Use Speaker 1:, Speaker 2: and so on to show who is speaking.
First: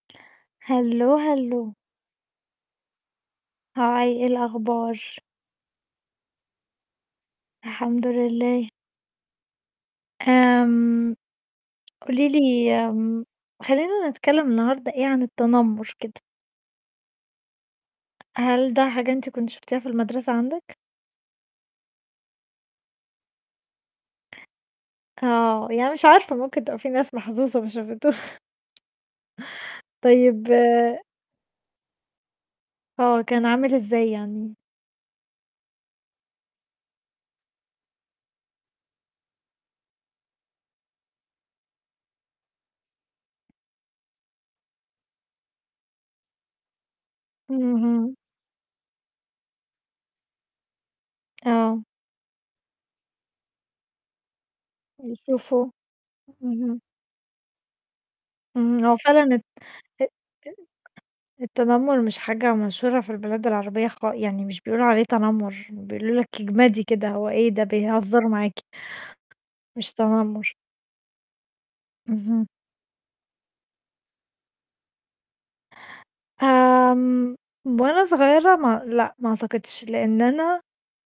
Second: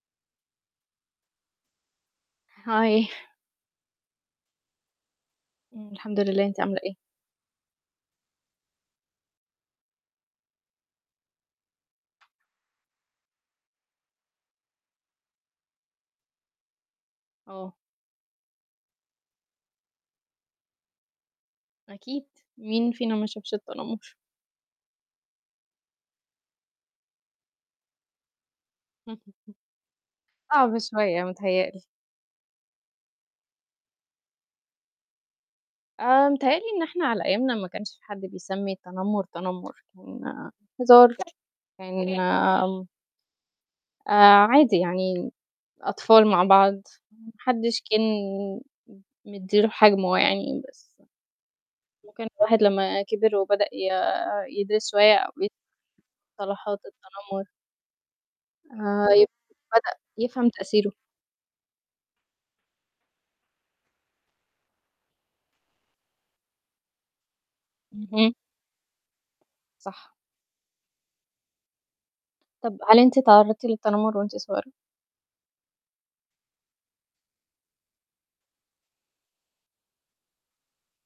Speaker 1: هالو هالو.
Speaker 2: هاي.
Speaker 1: هاي إيه الأخبار؟
Speaker 2: امم، الحمد لله أنتِ عاملة إيه؟
Speaker 1: الحمد لله. آمم، قولي لي آمم، خلّينا نتكلم النهارده إيه، عن التنمر كده.
Speaker 2: آه.
Speaker 1: هل ده حاجة أنتِ كنتِ شُفتيها في المدرسة عندِك؟
Speaker 2: أكيد، مين فينا ما شافش التنمر.
Speaker 1: آه، يعني مش عارفة ممكن تبقى في ناس محظوظة ما شافته طيب
Speaker 2: صعب شوية متهيأ لي.
Speaker 1: هو كان عامل إزاي يعني؟
Speaker 2: آآ، متهيأ لي إن إحنا على أيامنا ما كانش حد بيسمي التنمر، تنمر كان هزار يعني آمم آآ، عادي يعني أطفال مع بعض ما حدش كان
Speaker 1: اهم.
Speaker 2: م مدِّي له حجمه يعني بس
Speaker 1: آه.
Speaker 2: ممكن الواحد لما كبر وبدأ ي يدرس شوية أو ي
Speaker 1: يشوفه،
Speaker 2: مصطلحات
Speaker 1: اهم.
Speaker 2: التنمر.
Speaker 1: امم هو
Speaker 2: آآ،
Speaker 1: فعلًا الت
Speaker 2: يمكن بدأ
Speaker 1: أ
Speaker 2: يفهم
Speaker 1: تن
Speaker 2: تأثيره.
Speaker 1: التنمر مش حاجة مشهورة في البلاد العربية خ يعني مش بيقولوا عليه تنمر، بيقولوا لِك اجمدي كده، هو إيه ده! بيهزروا
Speaker 2: اهم.
Speaker 1: معاكِ. مش
Speaker 2: صح.
Speaker 1: تنمر. اهم.
Speaker 2: طب هل أنتِ اتعرضتِ للتنمر وأنتِ صغيرة؟
Speaker 1: آمم وأنا صغيرة ما لأ، ما اعتقدش لأن أنا